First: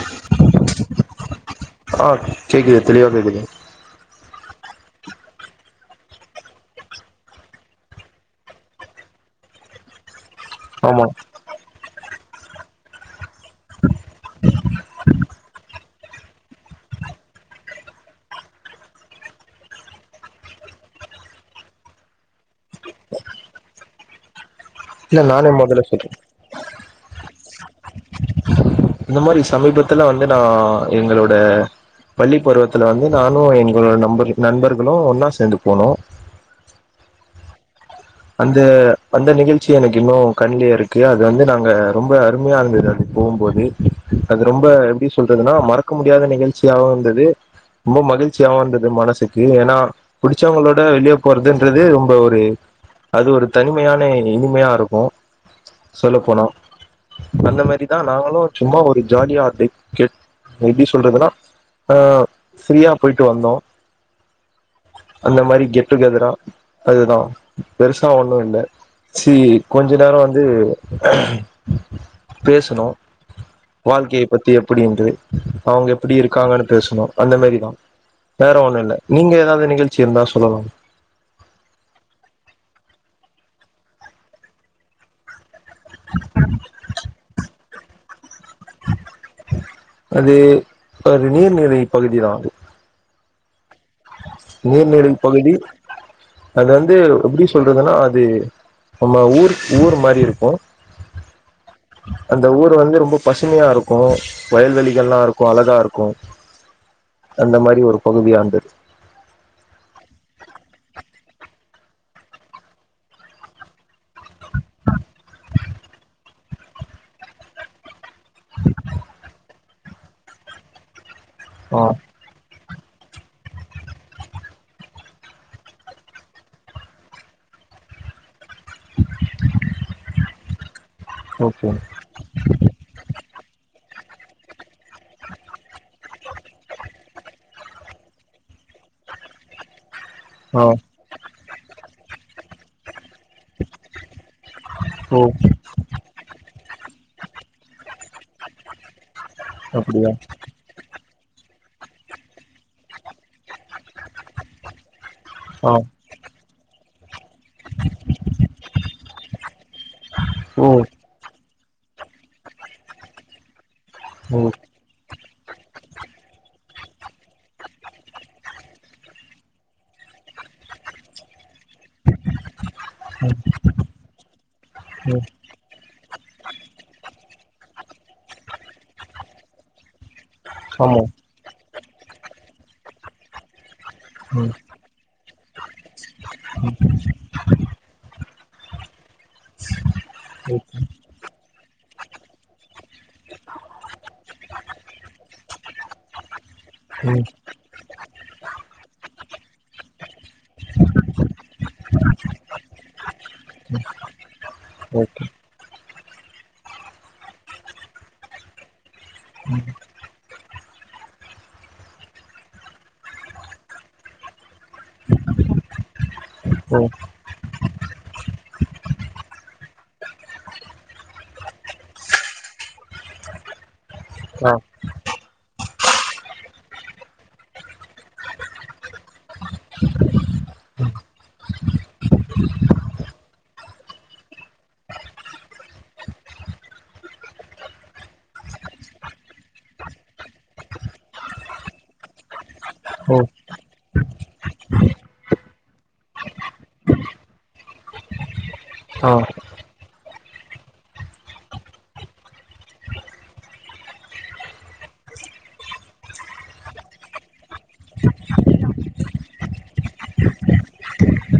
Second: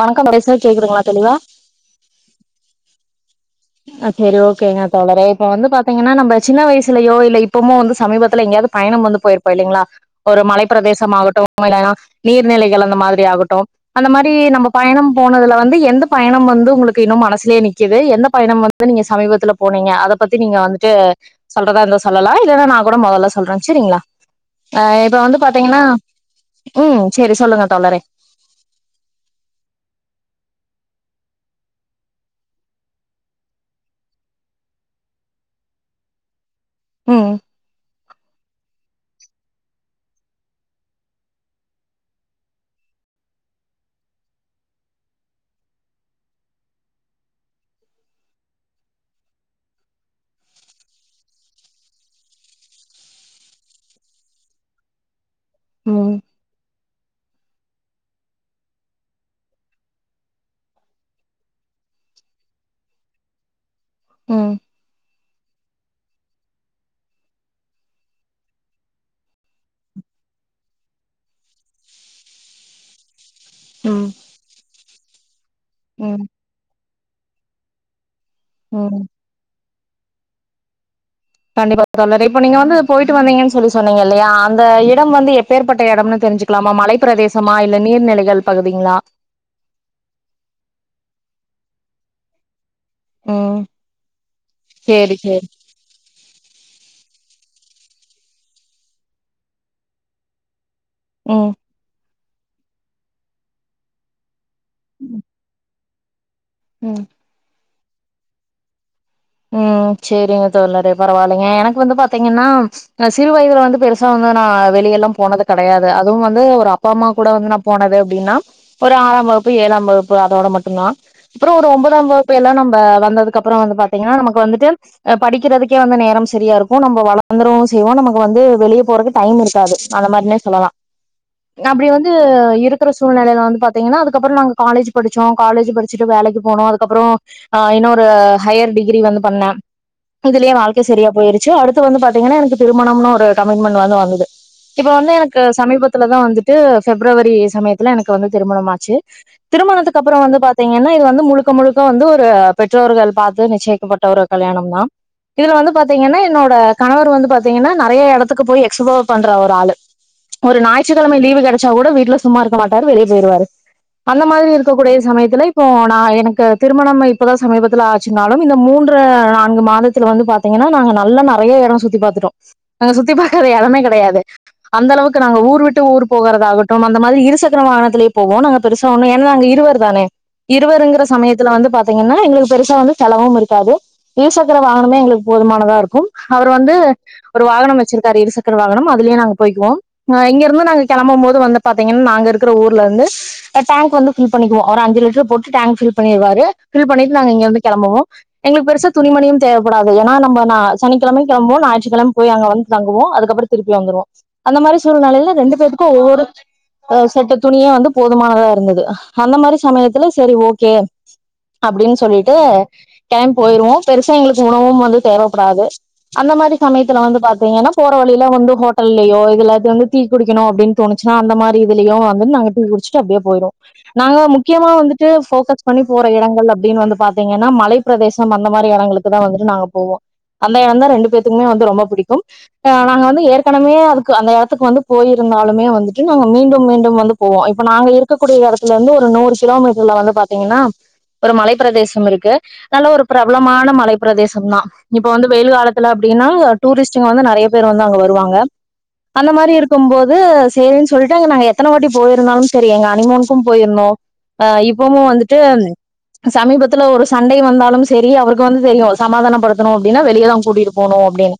வணக்கம் [unintelligible] கேக்குதுங்ளா தெளிவா ஆ கேக்குது தெளிவா கேக்குது ஆ சேரி ஓகேங்க ஓகே தோழரே இப்ப வந்து பாத்தீங்கன்னா நம்ம சின்ன வயசுலயோ இல்ல இப்பமோ வந்து சமீத்துல எங்கயாது போ பயண வந்து போயிருப்போ இல்லைங்களா ஒரு மலைப் ஆமா பிரதேசமாகட்டு [unintelligible] நீர்நிலைகள் அந்த மாதிரி ஆகட்டு அந்த மாரி நம்ம பயணம் போனதுல வந்து எந்த பயணம் வந்து உங்களுக்கு இன்னு மனசுல நிக்குது எந்தப் பயணம் வந்து நீங்க சமீபத்துல போனீங்க அத பத்தி நீங்க வந்துட்டு சொல்றதா இருந்தா சொல்லலா இல்லன்னா நா கூட மொதல்ல சொல்றே சேரிங்களா ஆ இப்ப இல்ல வந்து நானே பாத்தீங்கன்னா மொதல்ல சொல்றே ம் சேரி சொல்லுங்க தோழரே இந்த மாரி சமீபத்துல வந்து நா எங்களோட பள்ளி பருவத்துல வந்து நானு எங்களோட நம்பர் நண்பர்களு ஒன்னா சேர்ந்து போனோ ம் அந்த அந்த நிகழ்ச்சி எனக்கு இன்னு கண்லே இருக்கு அது வந்து நாங்க ரொம்ப அருமையா இருந்தது அது போவுபோது அது ரொம்ப எப்டி சொல்றதுன்னா மறக்க முடியாத நிகழ்ச்சியாவு இருந்தது ரொம்ப மகிழ்ச்சியாவு இருந்தது மனசுக்கு ஏன்னா புடிச்சவங்களோட வெளியே போறதுன்றது ரொம்ப ஒரு அது ஒரு தனிமையான இனிமையா இருக்கு சொல்ல ம் போனோ சொன்னமாறி தா நாங்களு சும்மா ஒரு ஜாலியா அத கேட் எப்டி சொல்றதுன்னா ஆஹ் ஃப்ரீயா போய்ட்டு வந்தோ ம் அந்த மாறி கெட்டுகெதரா அதுதா பெருசா ஒண்ணு இல்ல சி கொஞ்சோ நேர வந்து பேசணோ ம் வாழ்க்கைய பத்தி எப்டின்டு அவங்க எப்டி ம் இருக்காங்கன்னு பேசனு அந்த மேறி தா வேற ஒண்ணு இல்ல ம் நீங்க ஏதாவது நிகழ்ச்சி இருந்தா சொல்லலா கண்டிப்பா தோழரே இப்ப நீங்க வந்து போயிட்டு வந்தீங்கன்னு சொல்லி சொன்னீங்க இல்லயா அந்த இடம் வந்து எப் பேற்பட்ட இடம்ன்னு தெரிஞ்சுக்கலாமா மலை பிரதேசமா இல்ல நீர்நிலைகள் பகுதிங்களா அது ஒரு நீர்நிறை பகுதிதா ம் நீர்நிலை சேரி சேரி பகுதி அது வந்து எப்டி சொல்றதுன்னா அது நம்ம ஊர் ஊர் மாறி இருக்கு ம் அந்த ஊரு வந்து ரொம்ப பசுமையா இருக்கு கும் வயல்வெளிகல்லா இருக்கு அழகா இருக்கு ம் அந்த மாறி ஒரு பகுதியாண்டு ம் சேரிங்க தோழரே பரவாயில்லங்க எனக்கு வந்து பாத்தீங்கன்னா சிறு வயதுல வந்து பெருசா வந்து நா வெளிய எல்லா போனது கெடையாது அதுவு வந்து ஒரு அப்பா அம்மா கூட வந்து நா போனது அப்டின்னா ஒரு ஆறா வகுப்பு ஏழா வகுப்பு அதோட மட்டுதா அப்பற ஒரு ஆ ஒன்பதா வகுப் இப்ப எல்லா நம்ப வந்ததுக்கு அப்பற வந்து பாத்தீங்கன்னா நமக்கு வந்துட்டு படிக்கிறதுக்கே வந்த நேர சரியா இருக்கு நம்ம வளர்ந்துவோ செய்வோ நமக்கு வந்து வெளியே போறக்கு டைம் இருக்காது அது மாறினே சொல்லலா ஓகே அப்டி வந்து இருக் இருக்க சூழ்நிலயில வந்து பாத்தீங்கன்னா அதுக்கப்பற நாங்க காலேஜ் படிச்சோ காலேஜ் படிச்சுட்டு வேலைக்கு போனோ அதுக்கப்பற திரு ஆஹ் இன்னொரு ஹையர் டிகிரி வந்து பண்ணானே இதுலயே ஆ வாழ்க்கை தெரியா போயிருச்சு அடுத்து வந்து பாத்தீங்கன்னா எனக்கு திருமணம்னு ஒரு கமிட்மெண்ட் வந்து வந்தது இப்ப வந்து ஓ எனக்கு சமீபத்துலதா வந்துட்டு பிப்ரவரி சமயத்துல எனக்கு வந்து திருமணமாச்சு திருமணத்துக்கு அப்டியா அப்புற வந்து பாத்தீங்கன்னா இது வந்து முழுக்க முழுக்க வந்து ஒரு பெற்றோர்கள் பாத்து நிச்சயிக் ப்பட்ட ஒரு கல்யாணந்தா இதுல வந்து ஆ பாத்தீங்கன்னா என்னோட கணவர் வந்து பாத்தீங்கன்னா நெறைய எடத்துக்கு போயி எக்ஸ்போ பண்ற ஒரு ஆள் ஒரு ஓ ஞாயிற்று கிழமை லீவு கிடச்சா கூட வீட்ல சும்மா இருக்க மாட்டாரு வெளிய போயிருவாரு அந்த ஓ மாறி இருக்க கூடிய சமயத்துல போனா எனக்கு திருமணம் இப்போதா சமீபத்துல ஆச்சுன்னாலு இந்த மூன்று நான்கு மாதத்துல வந்து பாத்தீங்கன்னா நாங்க நல்லா நறைய எடம் சுத்தி பாத்துட்டோ நாங்க சுத்தி பாக்காத எடமே கெடையாது அந்த அளவுக்கு ம் நாங்க ஊர் விட்டு ஊர் போகறதாகட்டு அந்த மாறி இருசக்கர வாகனத்திலயே போவோ நாங்க பெருசா ஒண்ணு ஏன்னா நாங்க இருவர் தானே ஆமா இருவருங்கிற சமயத்துல வந்து பாத்தீங்கன்னா எங்களுக்கு பெருசா ஒண்ணும் செலவு இருக்காது ம் இருசக்கர வாகனமே எங்களுக்கு போதுமானதா இருக்கும் அவரு வந்து ஒரு வாகனம் வச்சிருக்காரு இரு சக்கர வாகனம் அதுலயே நாங்க போய்குவோ ம் இங்க இருந்து நாங்க கெளம்பும் போது வந்து பாத்தீங்கன்னா நாங்க இருக்கிற ஊர்ல இருந்து டேங் வந்து ஃபில் பண்ணிக்குவோ அவரு அஞ்சு லிட்ரு போட்டு டேங் ஃபில் பண்ணிருவாரு ஃபில் பண்ணிட்டு ம் நாங்க இருந்து கெளம்புவோ எங்களுக்கு பெருசா துணிமணியு தேவைபடாது ஏன்னா நம்போ நா சனிக்கிழமையு கெளம்புவோ ஞாயிற்றுக்கிழமை போய் அங்க வந்து தங்குவோ அதுக்கப்றோ திருப்பி வந்துருவோ அந்த மாறி ஓகே சூழ்நிலையில ரெண்டு பேத்துக்கு ஒவ்வொரு செட்டு துணியே வந்து போதுமானதா இருந்தது அந்த மாறி சமயத்துல சரி ஓகே அப்டின்னு சொல்லிட்டு கெளம்பி போய்ருவோ பெருசா எங்களுக்கு உணவும் வந்து தேவப்படாது அந்த மாறி ஓ சமயத்துல வந்து பாத்தீங்கன்னா போற வழியில வந்து ஹோட்டல்லயோ இல்ல வந்து டீ குடிக்கணு அப்டின்னு தோணுச்சுன்னா அந்த மாறி‌ இதுலயு வந்து நாங்க டீ குடிச்சுட்டு அப்டியே போய்ருவோ நாங்க ஆ முக்கியமா வந்துட்டு போக்கஸ் பண்ணி போற இடங்கள் அப்டின்னு வந்து பாத் தீங்கன்னா மலைப்பிரதேசம் அந்த மாறி இடங்களுக்கு தா வந்துட்டு நாங்க போவோ அந்த எடந்தா ரெண்டு பேத்துக்குமே வந்து ரொம்ப புடிக்கும் நாங்க வந்து ஏற்கனவே அதுக்கு அந்த எடத்துக்கு வந்து போயிருந்தாலுமே வந்துட்டு நாங்க மீண்டும் மீண்டும் வந்து போவோ இப்ப நாங்க இருக்கக்கூடிய எடத்துல இருந்து ஒரு நூறு கிலோமீட்டர்ல வந்து பாத்தீங்கன்னா ஒரு மலைப் பிரதே சம் இருக்கு நல்ல ஒரு ஓ பிரபலமான மலை பிரதேசம் தா இப்ப வந்து வெயில் காலத்துல அப்படின்னா டூரிஸ்டுங்க வந்து நெறைய பேர் வந்து அங்க வருவாங்க ஆ அந்த மாறி இருக்கும் போது சேரின்னு சொல்ட்டு அங்க நாங்க எத்தனை வாட்டி போயிருந்தாலு சேரி எங்க அனிமூனுக்கும் போயிருந்தோ அ இப்பவு வந்துட்டு சமீபத்து ல ஒரு சண்டை வந்தாலும் சேரி அவருக்கு வந்து தெரியு சமாதானப்படுத்தணு அப்டின்னா வெளியதா கூட்டிட்டு போணு அப்டின்னு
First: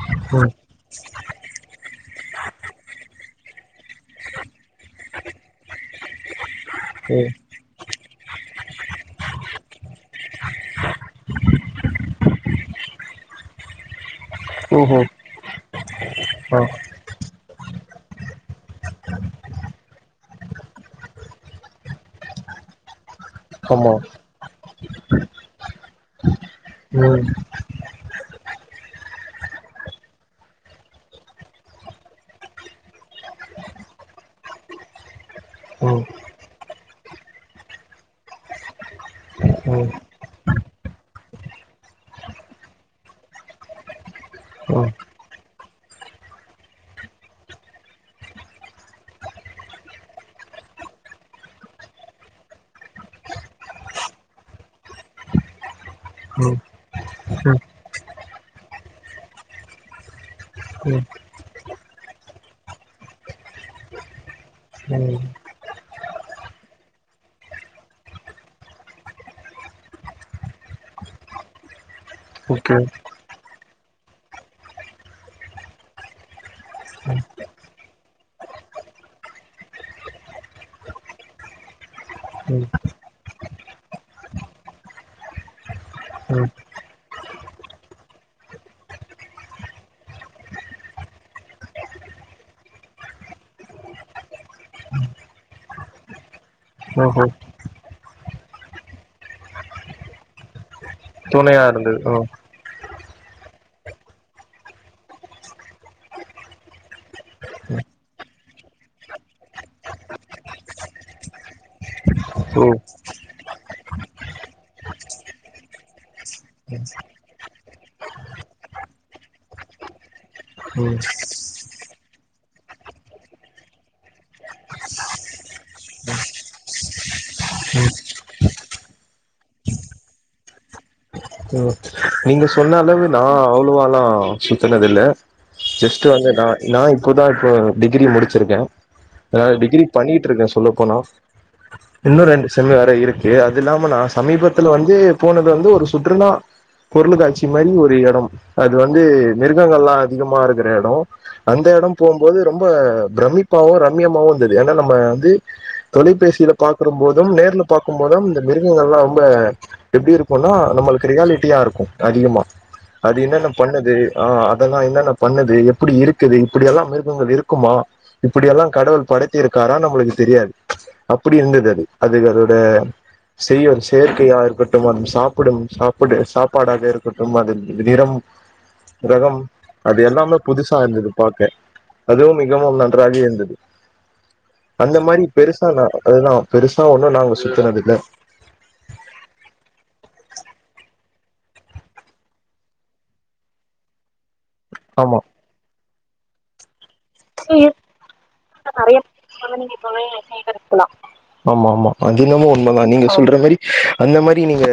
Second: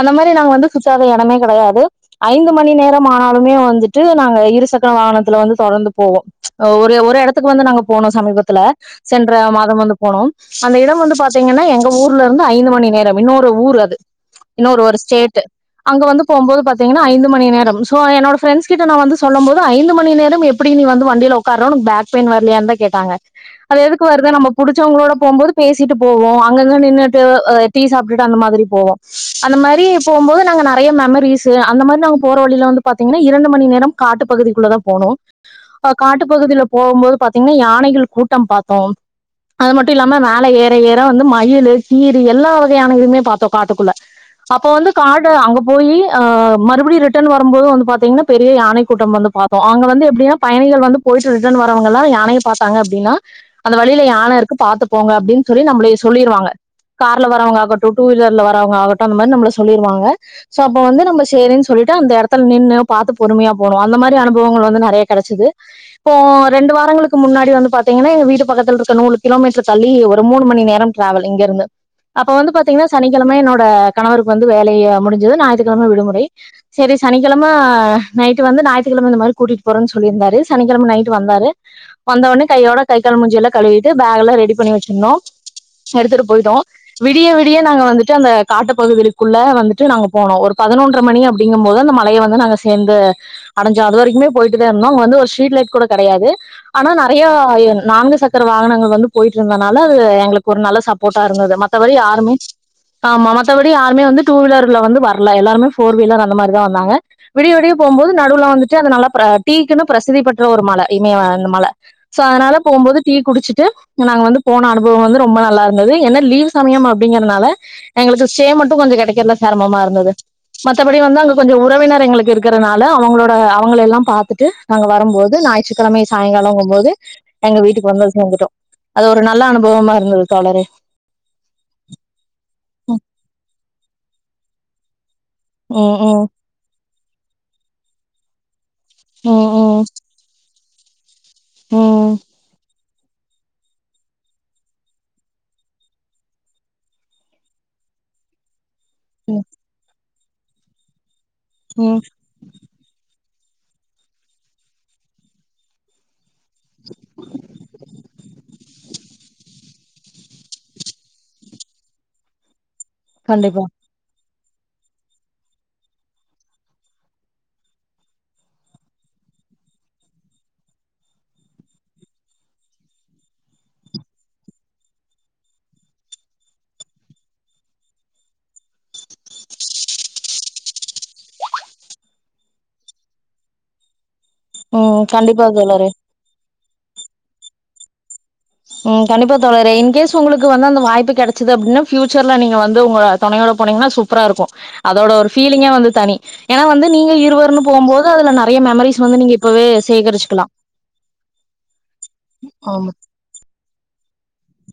அந்த மாறி நாங்க ம் வந்து சுத்தாத எடமே கிடையாது ஐந்து மணி நேரம் ஆனாலுமே வந்துட்டு நாங்க இருசக்கர வாகனத்துல வந்து தொடர்ந்து போவோ அ ஒரே ஒரு ஓ இடத்துக்கு வந்து நாங்க போனோ சமீபத்துல சென்ற மா தம் போனோ அந்த இடம் வந்து பாத்தீங்கன்னா எங்க ஊர்ல இருந்து ஐந்து மணி நேரம் இன்னொரு ஊர் அது இன்னொரு ஒரு ஓஹோ ஸ்டேட்டு அங்க வந்து போம்போது ஆ பாத்தீங்கன்னா ஐந்து மணி நேரம் சோ என்னோட ஃப்ரெண்ட்ஸ் கிட்ட நா வந்து சொல்லும் போது ஐந்து மணி நேரம் எப் பிடி நீ வந்து வண்டில உட்கார உனக்கு பேக் பெயின் வரலயான்னுதா கேட்டாங்க அது ஆமா எதுக்கு வருது நம்ம புடிச்சவங்களோட போம்போது பேசிட்டு போவோ அங்கங்க நின்னுட்டு ம் அ டீ சாப்ட்டு அந்த மாதிரி போவோ அந்த மாறி போம்போது நாங்க நறைய மெமரிஸ்சு அந்த மாறி நாங்க போற வழியில வந்து பாத்தீங்கன்னா இரண்டு மணி நேரம் காட்டு பகுதிக்குள்ள தா போனோ இப்ப ம் ம் காட்டுப்பகுதியில போம் போது பாத்தீங்கன்னா யானைகள் கூட்டம் பாத்தோ அது ம் மட்டு ம் இல்லாம மேல ஏற ஏற வந்து மயிலு கீரி எல்லா வகையான இதுமே பாத்தோ காட்டுக்குள்ள அப்ப வந்து காடு அங்க போயி அ மறுபடியு ரிட்டன் வரம்போது வந்து பாத்தீங்கன்னா பெரிய யானை கூட்டம் வந்து பாத் ப்போ அங்க வந்து எப்டின்னா பயணிகள் வந்து போயிட்டு ரிட்டன் வரவங்கெல்லா யானைய பாத்தாங்க அப்டின்னா கீழ யானையிருக்கு பாத்துப்போங்க அப்டின்னு சொல்லி நம்மள ம் சொல்லிருவாங்க ம் கார்ல வரவங்க ஆகட்டும் டூவீலர்ல வரவங்கட்டும் அந்த மாறி நம்மள சொல்லிருவாங்க சோ அப்ப வந்து நம்ம சேரின்னு சொல்லிட்டு அந்த இடத்துல நின்னு பார்த்து பொறுமையா போகும் அந்தமாதிரி அனுபவங்கள் வந்து நிறைய ம் கிடைச்சுது இப்போ ரெண்டு வாரங்களுக்கு முன்னாடி வந்து பார்த்தீங்கன்னா எங்க வீடு பக்கத்தில இருக்க நூறு கிலோமீட்டர் தள்ளி ஒரு மூணுமணி நேரம் டிராவல் இங்க இருந்து அப்ப வந்து ஓகே பாத்தீங்கன்னா சனிக்கிழம என்னோட கணவருக்கு வந்து வேலையை முடிஞ்சுருது ஞாயித்துக்கிழம விடுமுறை சேரி சனிக்கிழம நைட்டு வந்து ஞாயிற்றுக்கிழம இந்த மாறி கூட்டிட்டு போறோன்னு சொல்லிருந்தாரு சனிக்கிழம நைட்டு வந்தாரு வந்தவுடனே ம் கையோட கை கால் மூஞ்சி எல்லாம் கழுவிட்டு பேக் எல்லாம் ரெடி பண்ணி வச்சிருந்தோம் ஃபர்தர் ம் போயுட்டோம் விடிய விடிய நாங்க வந்துட்டு அந்த காட்டு பகுதிகுள்ள வந்துட்டு நாங்க போனோம் ஒரு பதினொன்ற மணி அப்படி ப்டிங்கும் போது அந்த மலையை வந்து நாங்க சேந்து அடைஞ்சோம் அது வரைக்குமே போயிட்டு தான் இருந்தோம் வந்து ஒரு ஸ்ட்ரீட் லைட் கூட கிடையாது ஆனா ஓஹோ நிறையா நான்கு சக்கர வாகனங்கள் வந்து போயிட்டு இருந்தனால அது எங்களுக்கு ஒரு நல்ல சப்போர்ட்டா இருந்தது துணையா மத்தபடி ஆ யாருமே ஆமா மத்தபடி யாருமே வந்து டூ வீலர்ல வந்து வரல எல்லாருமே போர் வீலர் அந்த மாறிதான் வந்தாங்க விடிய விடிய போம்போது நடுவுல வந்துட்டு அதுநல்ல பிரச் டீக்குனு பிரசித்தி பெற்ற ஒரு மலை இமய. சோ அதுனால ஓ போம்போது டீ குடிச்சிட்டு நாங்க வந்து போன அனுபவம் வந்து ரொம்ப நல்லா இருந்தது ஏன்னா லீவ் சமயம் அப்புடிங்கறதுனால எங்களுக்கு ஸ்டே மட்டும் கொஞ்சம் கிடைக்குறதுல சிரமமா இருந்தது மத்தபடி ம் வந்து அங்க கொஞ்சம் உறவினர் எங்களுக்கு இருக்குறதுனால அவங்களோட அவங்கள எல்லாம் பாத்துட்டு நாங்க வரும் போது ஞாயிற்றுக்கிழமை சாயங்காலம்ங்கும்போது எங்க வீட்டுக்கு வந்த சேர்ந்துடுட்டோம் அது ஒரு நல்ல அனுபவமா இருந்தது தோழரே ஓகே ஓகே நீங்க சொன்ன அளவு நான் அவ்வளவ எல்லாம் சுத்தினது இல்ல ம் ம் ஜஸ்ட் ம் வந்து நான் நான் இப்போதான் இப்போ டிகிரி முடிச்சிருக்கேன் ம் ஆனா ம் டிகிரி பண்ணிட்டு இருக்கேன் சொல்ல போனா ம். இன்னும் ரெண்டு செம் வேற இருக்கு அது இல்லாம சமீபத்துல வந்து போனது வந்து ஒரு சுற்றுலா பொருளுகாட்சி மாறி ஒரு இடம் அது வந்து ம் மிருகங்கள்லாம் அதிகமா இருக்கிற இடம் அந்த இடம் ம் போம்போது ரொம்ப பிரமிப்பாவும் ரம்மியமாவும் இருந்தது ஏன்னா நம்ம வந்து தொலைபேசியில பாகறும் போதும் நேர்ல பாக்கும் போதும் இந்த மிருகங்கள் எல்லாம் ரொம்ப எப்படி இருக்கும்னா நம்மளுக்கு ரியாலிட்டியா இருக்கும் அதிகமா அது என்னென்ன கண்டிப்பா பண்ணுது ஆ அதெல்லாம் என்னன்ன பண்ணுது எப்படி இருக்குது இப்படிெல்லாம் மிருகங்க இருக்குமா இப்படியெல்லாம் கடவுள் படைத்தி இருக்காரா நம்மளுக்கு தெரியாது அப்படி இருந்தது அது அதுக்கு அதோட செய்ய ஒரு செயர்கற்கையா இருக்கட்டும் அ சாப்பிடும் சாப்பிட சாப் பாடாக இரு கட்டும் அதன் நிறம் ரகம் அது எல்லாமே புதுசா இருந்தது பாக்க அதுவும் மிகவும் நன்றாக இருந்தது அந்த ம் மாதிரி கண்டிப்பா பெருசா நா தோழரே அதுதான் பெருசா ஒண்ணும் நாங்க சுத்தினது இல்ல ம் கண்டிப்பா தோழரே இன்கேஸ் உங்களுக்கு வந்து அந்த வாய்ப்ப கிடச்சது அப்படின்னா பஃயூச்சர்ல நீங்க வந்து உங்க துணையோட போனீங்கன்னா சூப்பரா இருக்கும் அதோட ஆமா ஒரு ஃபீலிங்கே வந்து தனி ஏன்னா வந்து நீங்க இருவருன்னு போகும் போது அதுல நிறைய மெமரிஸ் வந்து நீங்க இப்பவே சேகரிச்சிக்கலாம் ஆமா ஆமா அது என்னமோ உண்ம ஆமா தான் நீங்க சொல்ற மாதிரி அந்த மாதிரி நீங்க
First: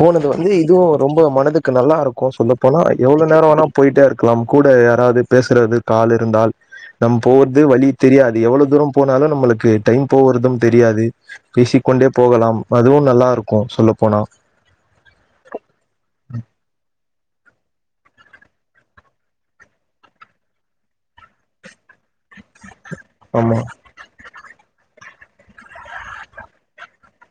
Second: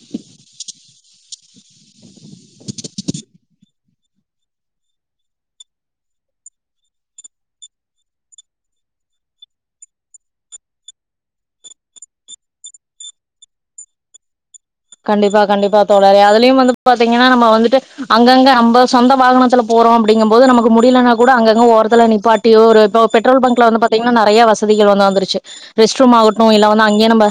போனது வந்து இதுவும் ரொம்ப மனதுக்கு நல்லா இருக்கும் சொல்ல போனா எவ்வளவு நேரம் வேனா போயிட்டே இருக்கலாம் கூட யாராவது பேசுறதுக் ஆள் இருந்தால் நம்ம போவறது வழி தெரியாது எவ்வளவு தூரம் போனாலும் நம்மளுக்கு டைம் போவறதும் தெரியாது பேசிக்க கொண்டே போகலாம் அதுவும் நல்லா இருக்கும் சொல்ல போனா கண்டிப்பா கண்டிப்பா தோழரே அதுலயும் வந்து பாத்தீங்கன்னா நம்ம வந்துட்டு அங்கங்க நம்ம சொந்த வாகனத்துல போறோ அப்படிங்கம்போது நமக்கு முடியலன்னா கூட அங்கங்க ஒரத்துல நீப்பாட்டியோ ஒரு பெட்ரோல் ஆமா பங்க்ல வந்து பாத் ங்கன்னா நெறய வசதிகள் வந்து வந்துருச்சு ரெஸ்ட் ரூம் ஆகட்டு இல்ல வந்து அங்கேய நம்ம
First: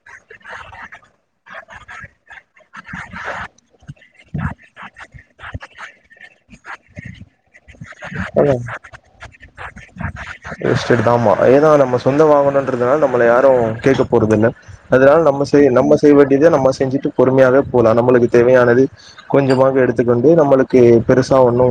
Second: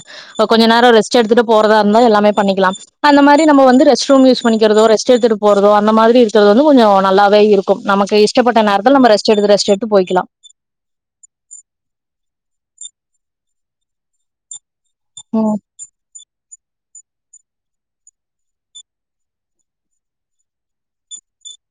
கொஞ்ச நேரோ ரெஸ்ட் எடுத்துட்டு போறதா இருந்தா எல்லாமே பண்ணிக்கலா அந்த மாதிரி நம் வந்து ரஸ்ட் ரூ யூ பண்ணிக்கிறதோ ரெஸ் எடுத்துட்டு போறதோ அ மாரி இருக்கிறது வந்து கொஞ்சம் நல்லாவ இரு கும் நமக்குஷப்பட்ட நேரத்தில நம் ரெட்எடு ரெஸ்ட் எடுத்து போய்க்கலா ரெஸ்ட் எடுதாமா ஏதா நம்ம சொந்த வாங்கணன்றதுனால நம்மள யாரு கேக்க போறது இல்ல அதனால நம்ம ம் செய் நம்ம செய்ய வேண்டியத நம்ம செஞ்சுட்டு பொறுமையாவே போலா நம்மளுக்கு தேவையானது கொஞ்சமாது எடுத்துக்கொண்டு நம்மளுக்கு பெருசா ஒண்ணு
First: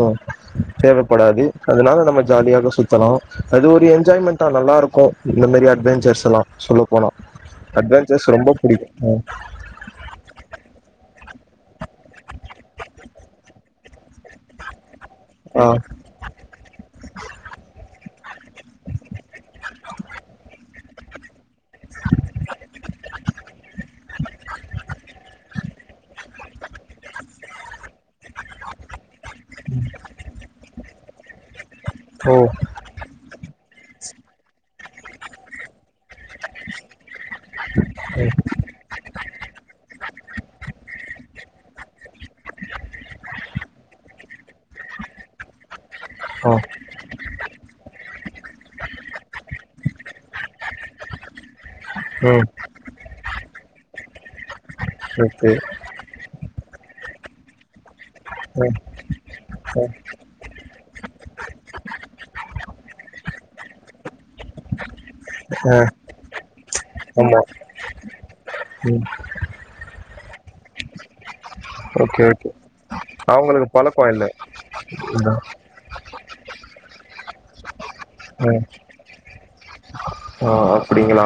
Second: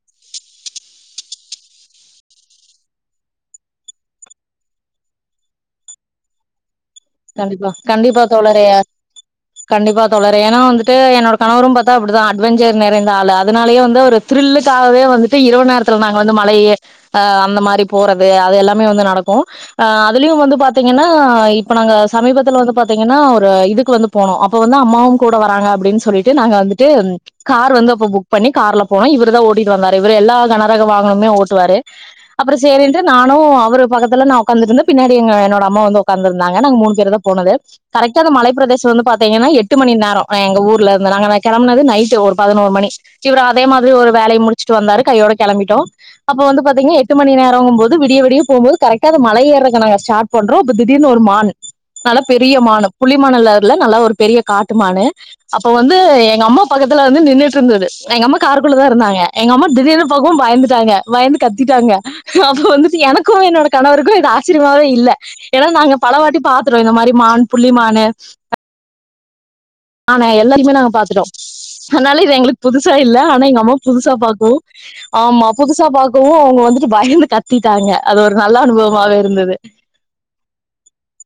தேவைப்படாது அதனால நம்ம ஜாலியாக சுத்தனு அது ஒரு என்ஜாய்மெண்டா நல்லாருக்கு இந்த மாரி அட்வெஞ்சர்ஸ் எல்லாம் சொல்ல போன கண்டிப்பா கண்டிப்பா அட்வெஞ்சர்ஸ் ரொம்ப தோழரே புடிக்கு அ கண்டிப்பா தோழறே ஏன்னா வந்துட்டு என்னோட கணவரு பாத்தா அப்படிதா அட்வெஞ்சர் நெறைந்த ஆளு அதனாலயே வந்து ஒரு த்ருல்லுக்காகவே வந்துட்டு இரவு ஆ நேரத்துல நாங்க வந்து மழையே அ அந்த மாரி போறது அது எல்லாமே வந்து நடக்கு அ அதுலயு வந்து பாத்தீங்கன்னா இப் இப்ப நாங்க சமீபத்துல வந்து பாத்தீங்கன்னா ஒரு இதுக்கு வந்து போனோ அப்ப வந்து அம்மாவு கூட வராங்க அப்டின்னு சொல்லி ட்டு நாங்க வந்துட்டு கார் வந்து அப்ப புக் பண்ணி கார்ல போனோ இவரு தா ஓட்டிட்டு வந்தாரு இவர் எல்லா கண ரக வாகனமே ஓட்டுவாரு ஓ அப்பற சேரி நானு அவரு பக்கத்து நா உக்காந்துட்ருந்தே பின்னாடி எங்க என்னோட அம்மா வந்து உக்காந்துருதாங்க நாங்க மூணு பேர்தா போனது கரெக்ட்டா அந்த ம் மலை பிரதேச வந்து பாத்தீங்கன்னா எட்டு மணி நேரோ அ எங்க ஊர்ல இருந்து நாங்க கெளம்பனது நைட் ஒரு பதினோரு மணி சிவர அதே மாதிரி ஒரு வேலைய முடிச்சுட்டு வந்தாரு கையோட கெளம்பிட்டோ அப்ப ஆ வந்து பாத்தீங்க எட் டு மணி நேரங்கும் போது விடிய போம்போது கரெக்டா அது மலைய ஏறத நாங்க ஸ்டார்ட் பண்றோ இப்ப திடர்னு ஒரு மான் நல்ல ம் பெரிய மானு புளி மானுல்ல நல்லா ஒரு பெரிய காட்டு மானு ஓகே அப்ப வ வந்து எங்கம்மா பக்கத்துல வந்து நின்றுட்ருந்தது எங்கம்மா காருக்குள்ள ம் தா இருந்தாங்க எங்க அம்மா திடீர் அப்பாவு பயந்துட்டாங்க பயந்து கத்திட்டாங்க அப்ப வந்துட்டு எனக்கு என்னோட கணவருக்கு இது ஆச்சரியமாவே இல்ல ஏன்னா நாங்க பலவாட்டி பாத்துட்டோ இந்த மாரி ஆமா மான் புள்ளி மானு ம் ஆனா எல்லாருக்குமே நா பாத்துட்டோ அதனால ஓகே இது ஓகே எங்களுக்கு புதுசா இல்ல ஆனா எங்க அவங்களுக்கு அம்மாக்கு பழக்கோ புதுசா இல்ல பாக்கவு இதா ஆமா புதுசா புசா பாக்கவு அவங்க வந்துட்டு பயந்து கத்திட்டாங்க அது ஒரு நல்லா ம் அனுபவமா இருந்தது ஆ அப்படிங்களா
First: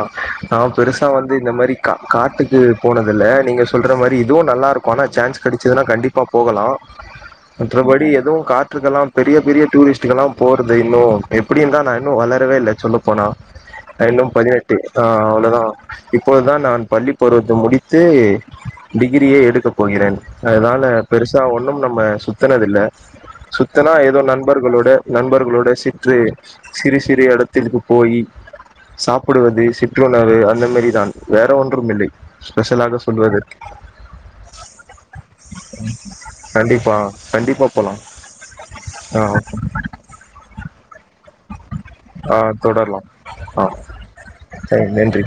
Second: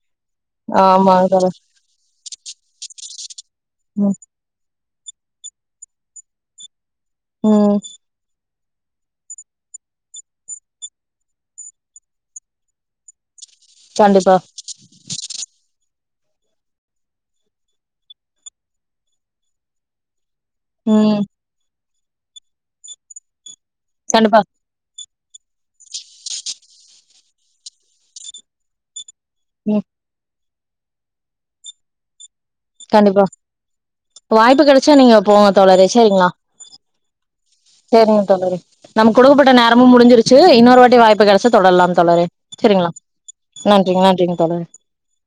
நா பெருசா ஆமா வந்து இந்த தோழர் மாரி கா காட்டுக்கு போனதில்ல நீங்க சொல்ற மாரி ம் இதுவு நல்லாருக்கு ஆனா சான்ஸ் கிடச்சதுனா கண்டிப் ப்பா போகலா ம் மற்றபடி எதுவு காற்றுக்கெல்லா பெரிய பெரிய டூரிஸ்ட்டு்கல்லா போறது இன்னு எப்படின்னு தா நா இன்னு வளரவே இல்ல சொல்லப்போனா ரன்னும் கண்டிப்பா பதினெட்டு ஆ அவ்ளதா இப்போதுதா நா பள்ளி பருவத்தை முடித்து டிகிரியே எடுக்க போகிறே அதனால ம் பெருசா ஒன்னும் நம்ம சுத்தனதில்ல சுத்துனா ஏதோ கண்டிப்பா நண்பர்களோட நண்பர்களோட சிற்று சிறு சிறு இடத்துக்கு போயி சாப்பிடுவது ம் சிற்றுணவு அந்த மாரி தான் வேற ஒன்றும் இல்லை ஸ்பெஷலாக கண்டிப்பா சொல்லுவது வாய்ப்பு கெடைச்சா நீங்க போங்க தோழரே சேரிங்களா கண்டிப்பா கண்டிப்பா போலாம் சேரிங்க தோழரே நமக்கு ஆ குடுக்கப்பட்ட நேரமு முடிஞ்சிருச்சு இன்னொரு வாட்டி வாய்ப்பு கெடை சா தொடரலா தோழரே ஆ சரிங்களா தொடரலாம் ஆ நன்றிங்க நன்றிங்க தோழரே சரி நன்றி